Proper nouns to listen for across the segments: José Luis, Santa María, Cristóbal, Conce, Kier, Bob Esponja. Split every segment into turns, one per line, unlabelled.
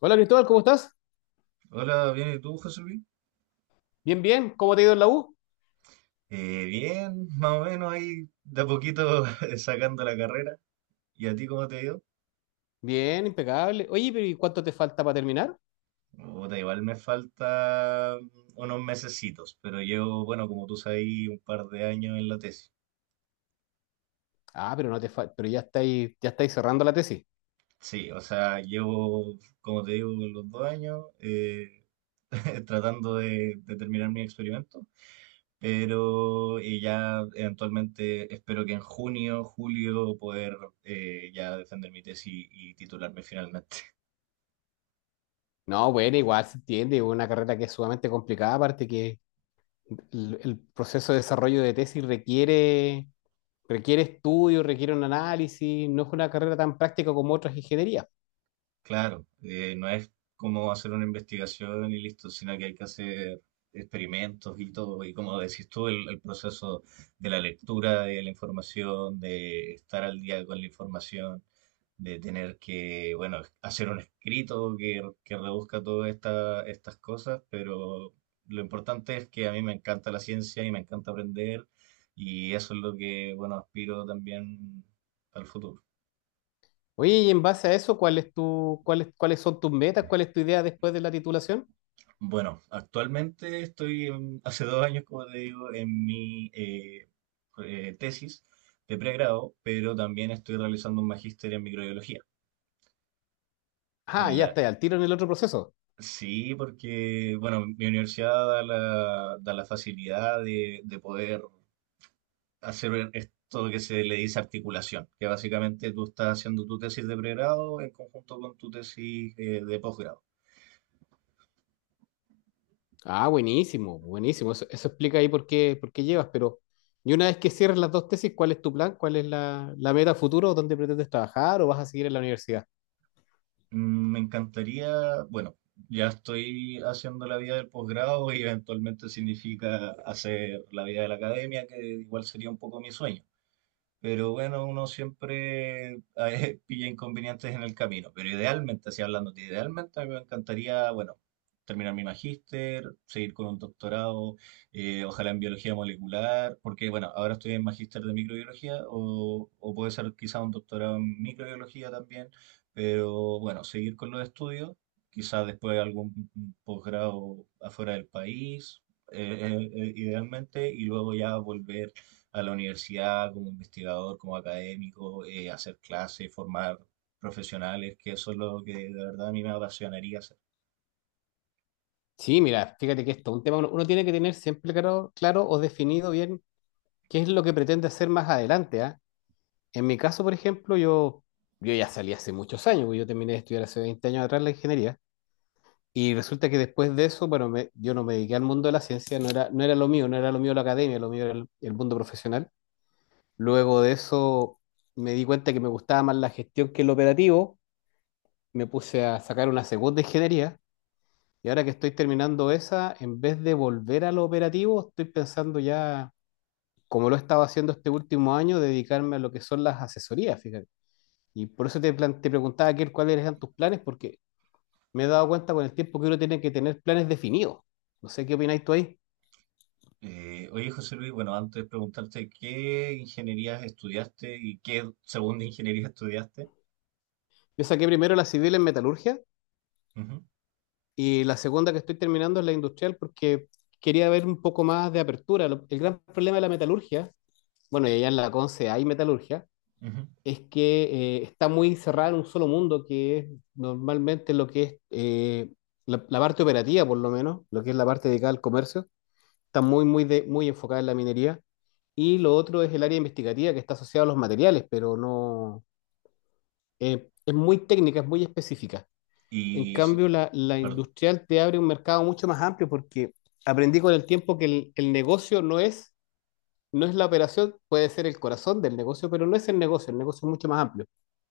Hola Cristóbal, ¿cómo estás?
Hola, bien, ¿y tú, José Luis?
Bien. ¿Cómo te ha ido en la U?
Bien, más o menos ahí de a poquito sacando la carrera. ¿Y a ti cómo te ha ido?
Bien, impecable. Oye, pero ¿y cuánto te falta para terminar?
Puta, igual me falta unos mesecitos, pero llevo, bueno, como tú sabes, un par de años en la tesis.
Ah, pero no te falta, pero ya estáis cerrando la tesis.
Sí, o sea, llevo, como te digo, los 2 años tratando de terminar mi experimento, pero ya eventualmente espero que en junio, julio, poder ya defender mi tesis y titularme finalmente.
No, bueno, igual se entiende, es una carrera que es sumamente complicada, aparte que el proceso de desarrollo de tesis requiere estudio, requiere un análisis, no es una carrera tan práctica como otras ingenierías.
Claro, no es como hacer una investigación y listo, sino que hay que hacer experimentos y todo. Y como decís tú, el proceso de la lectura de la información, de estar al día con la información, de tener que, bueno, hacer un escrito que reduzca todas estas cosas, pero lo importante es que a mí me encanta la ciencia y me encanta aprender y eso es lo que, bueno, aspiro también al futuro.
Oye, y en base a eso, ¿cuáles son tus metas? ¿Cuál es tu idea después de la titulación?
Bueno, actualmente hace 2 años, como te digo, en mi tesis de pregrado, pero también estoy realizando un magíster en microbiología.
Ah,
En
ya
la...
está, al tiro en el otro proceso.
Sí, porque, bueno, mi universidad da la facilidad de poder hacer esto que se le dice articulación, que básicamente tú estás haciendo tu tesis de pregrado en conjunto con tu tesis de posgrado.
Buenísimo. Eso explica ahí por qué llevas, pero y una vez que cierres las dos tesis, ¿cuál es tu plan? ¿Cuál es la meta futuro? ¿Dónde pretendes trabajar o vas a seguir en la universidad?
Me encantaría, bueno, ya estoy haciendo la vida del posgrado y eventualmente significa hacer la vida de la academia, que igual sería un poco mi sueño. Pero bueno, uno siempre a veces pilla inconvenientes en el camino. Pero idealmente, así hablando, idealmente a mí me encantaría, bueno, terminar mi magíster, seguir con un doctorado, ojalá en biología molecular, porque bueno, ahora estoy en magíster de microbiología o puede ser quizá un doctorado en microbiología también. Pero bueno, seguir con los estudios, quizás después algún posgrado afuera del país, idealmente, y luego ya volver a la universidad como investigador, como académico, hacer clases, formar profesionales, que eso es lo que de verdad a mí me apasionaría hacer.
Sí, mira, fíjate que esto es un tema, uno tiene que tener siempre claro o definido bien qué es lo que pretende hacer más adelante, ¿ah? En mi caso, por ejemplo, yo ya salí hace muchos años, porque yo terminé de estudiar hace 20 años atrás la ingeniería, y resulta que después de eso, bueno, yo no me dediqué al mundo de la ciencia, no era lo mío, no era lo mío la academia, lo mío era el mundo profesional. Luego de eso me di cuenta que me gustaba más la gestión que el operativo, me puse a sacar una segunda ingeniería y ahora que estoy terminando esa, en vez de volver a lo operativo, estoy pensando ya, como lo he estado haciendo este último año, dedicarme a lo que son las asesorías, fíjate. Y por eso te preguntaba, Kier, cuáles eran tus planes, porque me he dado cuenta con el tiempo que uno tiene que tener planes definidos. No sé qué opináis tú ahí.
Oye, José Luis, bueno, antes de preguntarte qué ingenierías estudiaste y qué segunda ingeniería estudiaste.
Yo saqué primero la civil en metalurgia. Y la segunda que estoy terminando es la industrial porque quería ver un poco más de apertura. El gran problema de la metalurgia, bueno, y allá en la Conce hay metalurgia,
Ujú, ujú.
es que está muy cerrada en un solo mundo, que es normalmente lo que es la parte operativa, por lo menos, lo que es la parte dedicada al comercio, está muy, muy enfocada en la minería. Y lo otro es el área investigativa que está asociada a los materiales, pero no es muy técnica, es muy específica. En
Y sí,
cambio, la
perdón,
industrial te abre un mercado mucho más amplio porque aprendí con el tiempo que el negocio no es la operación, puede ser el corazón del negocio, pero no es el negocio es mucho más amplio.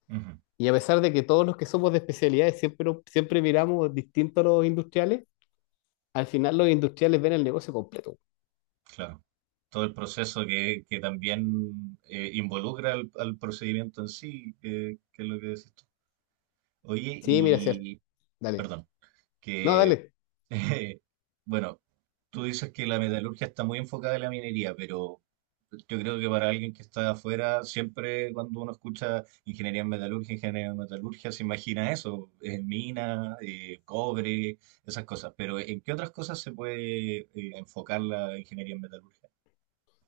ujú,
Y a pesar de que todos los que somos de especialidades siempre miramos distinto a los industriales, al final los industriales ven el negocio completo.
claro. Todo el proceso que también involucra al procedimiento en sí, que es lo que decís tú. Oye,
Sí, mira, sí,
y
dale.
perdón,
No,
que,
dale.
Eh, bueno, tú dices que la metalurgia está muy enfocada en la minería, pero yo creo que para alguien que está afuera, siempre cuando uno escucha ingeniería en metalurgia, se imagina eso, mina, cobre, esas cosas. Pero ¿en qué otras cosas se puede enfocar la ingeniería en metalurgia?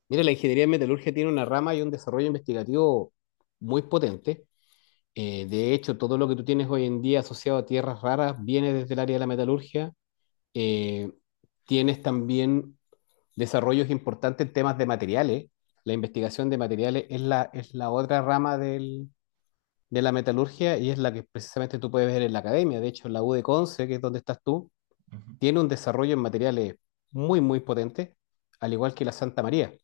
Mira, la ingeniería de metalurgia tiene una rama y un desarrollo investigativo muy potente. De hecho, todo lo que tú tienes hoy en día asociado a tierras raras viene desde el área de la metalurgia. Eh, Tienes también desarrollos importantes en temas de materiales. La investigación de materiales es es la otra rama de la metalurgia y es la que precisamente tú puedes ver en la academia. De hecho, la U de Conce, que es donde estás tú,
Ujú,
tiene un desarrollo en materiales muy, muy potente, al igual que la Santa María,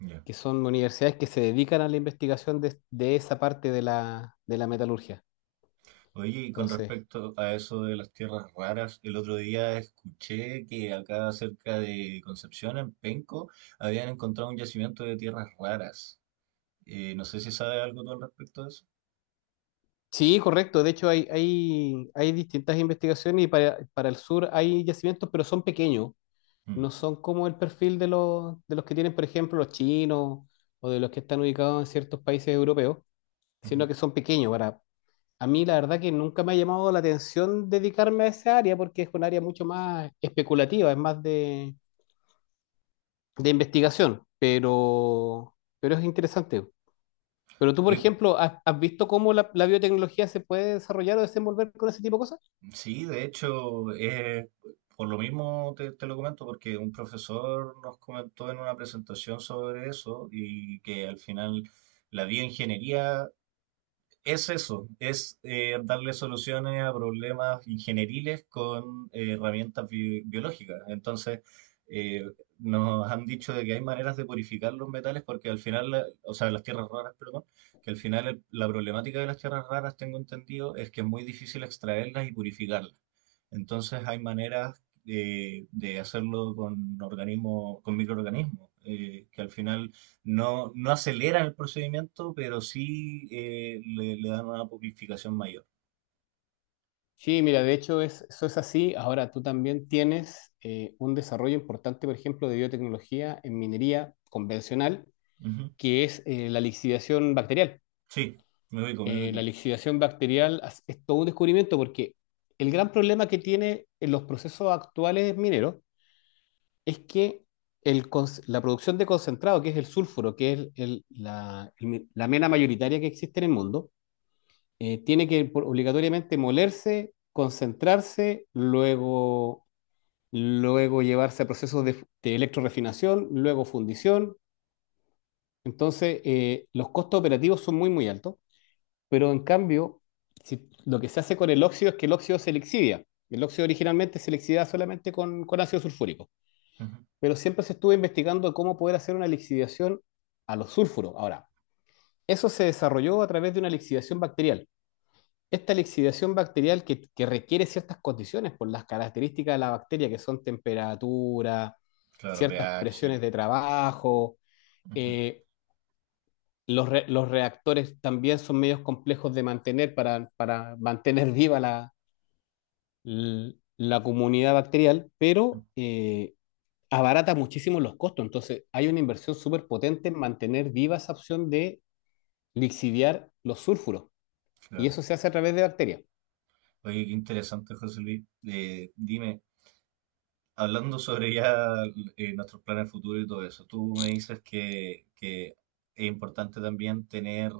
ya.
que son universidades que se dedican a la investigación de esa parte de de la metalurgia.
Oye, y con
Entonces...
respecto a eso de las tierras raras, el otro día escuché que acá cerca de Concepción, en Penco, habían encontrado un yacimiento de tierras raras. No sé si sabes algo tú al respecto de eso.
Sí, correcto. De hecho, hay distintas investigaciones y para el sur hay yacimientos, pero son pequeños.
Mm,
No son como el perfil de de los que tienen, por ejemplo, los chinos o de los que están ubicados en ciertos países europeos,
ujú.
sino que son pequeños. A mí, la verdad que nunca me ha llamado la atención dedicarme a esa área porque es un área mucho más especulativa, es más de investigación, pero es interesante. Pero tú, por
Yo-
ejemplo, ¿has, has visto cómo la biotecnología se puede desarrollar o desenvolver con ese tipo de cosas?
Sí, de hecho, por lo mismo te lo comento, porque un profesor nos comentó en una presentación sobre eso y que al final la bioingeniería es eso, es darle soluciones a problemas ingenieriles con herramientas biológicas. Entonces, eh, nos han dicho de que hay maneras de purificar los metales porque al final, o sea, las tierras raras, perdón, que al final la problemática de las tierras raras, tengo entendido, es que es muy difícil extraerlas y purificarlas. Entonces, hay maneras de hacerlo con organismos, con microorganismos, que al final no aceleran el procedimiento, pero sí le dan una purificación mayor.
Sí, mira, de hecho eso es así. Ahora tú también tienes un desarrollo importante, por ejemplo, de biotecnología en minería convencional,
Ujú.
que es la lixiviación bacterial.
Sí, me ubico, me ubico.
Es todo un descubrimiento porque el gran problema que tiene en los procesos actuales mineros es que la producción de concentrado, que es el sulfuro, que es la mena mayoritaria que existe en el mundo, tiene que obligatoriamente molerse, concentrarse, luego llevarse a procesos de electrorefinación, luego fundición. Entonces, los costos operativos son muy, muy altos, pero en cambio, lo que se hace con el óxido es que el óxido se lixidia. El óxido originalmente se lixidiaba solamente con ácido sulfúrico,
Ujú.
pero siempre se estuvo investigando cómo poder hacer una lixiviación a los sulfuros. Ahora, eso se desarrolló a través de una lixiviación bacterial. Esta lixiviación bacterial que requiere ciertas condiciones por las características de la bacteria, que son temperatura,
Claro,
ciertas
pH.
presiones de trabajo,
Ujú,
eh, los reactores también son medios complejos de mantener para mantener viva la comunidad bacterial,
ujú,
pero abarata muchísimo los costos. Entonces, hay una inversión súper potente en mantener viva esa opción de lixiviar los sulfuros, y
claro.
eso se hace a través de bacterias.
Oye, qué interesante, José Luis. Dime, hablando sobre ya nuestros planes futuros y todo eso, tú me dices que es importante también tener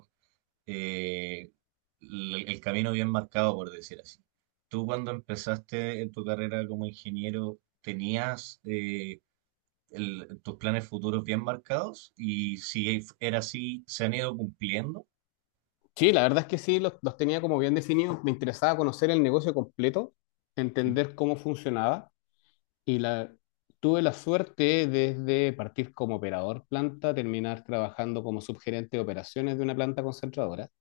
eh, el camino bien marcado, por decir así. Tú cuando empezaste en tu carrera como ingeniero, ¿tenías tus planes futuros bien marcados y si era así, se han ido cumpliendo?
Sí, la verdad es que sí, los tenía como bien definidos. Me interesaba conocer el negocio completo,
Ujú,
entender cómo funcionaba y tuve la suerte desde partir como operador planta, terminar trabajando como subgerente de operaciones de una planta concentradora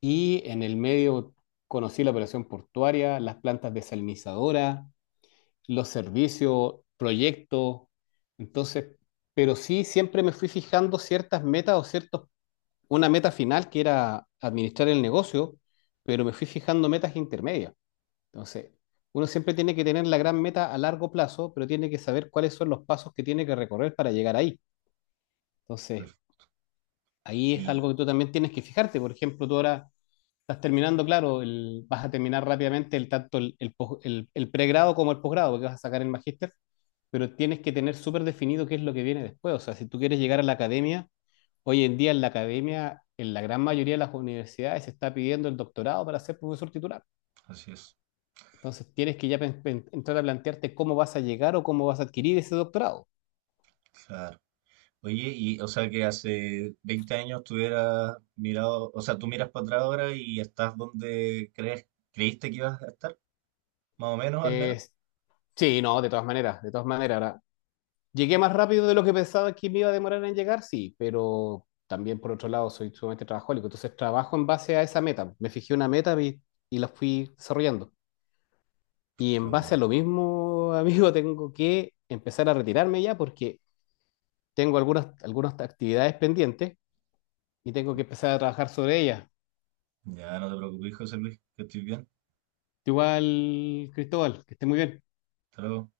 y en el medio conocí la operación portuaria, las plantas desalinizadoras, los servicios, proyectos. Entonces, pero sí siempre me fui fijando ciertas metas o ciertos una meta final que era administrar el negocio, pero me fui fijando metas intermedias. Entonces, uno siempre tiene que tener la gran meta a largo plazo, pero tiene que saber cuáles son los pasos que tiene que recorrer para llegar ahí. Entonces,
perfecto.
ahí es algo
Y
que tú también tienes que fijarte. Por ejemplo, tú ahora estás terminando, claro, vas a terminar rápidamente el el pregrado como el posgrado, porque vas a sacar el magíster, pero tienes que tener súper definido qué es lo que viene después. O sea, si tú quieres llegar a la academia, hoy en día en la academia, en la gran mayoría de las universidades, se está pidiendo el doctorado para ser profesor titular.
así es,
Entonces tienes que ya entrar a plantearte cómo vas a llegar o cómo vas a adquirir ese doctorado.
claro. Oye, y o sea que hace 20 años tú hubieras mirado, o sea, tú miras para atrás ahora y estás donde crees, creíste que ibas a estar, más o menos, al menos.
Es- sí, no, de todas maneras, de todas maneras. Ahora, llegué más rápido de lo que pensaba que me iba a demorar en llegar, sí, pero también por otro lado soy sumamente trabajólico. Entonces trabajo en base a esa meta. Me fijé una meta y la fui desarrollando. Y
Qué
en base a
bueno.
lo mismo, amigo, tengo que empezar a retirarme ya porque tengo algunas actividades pendientes y tengo que empezar a trabajar sobre ellas.
Ya no te preocupes, José Luis, que estoy bien.
Igual, Cristóbal, que esté muy bien.
Hasta luego.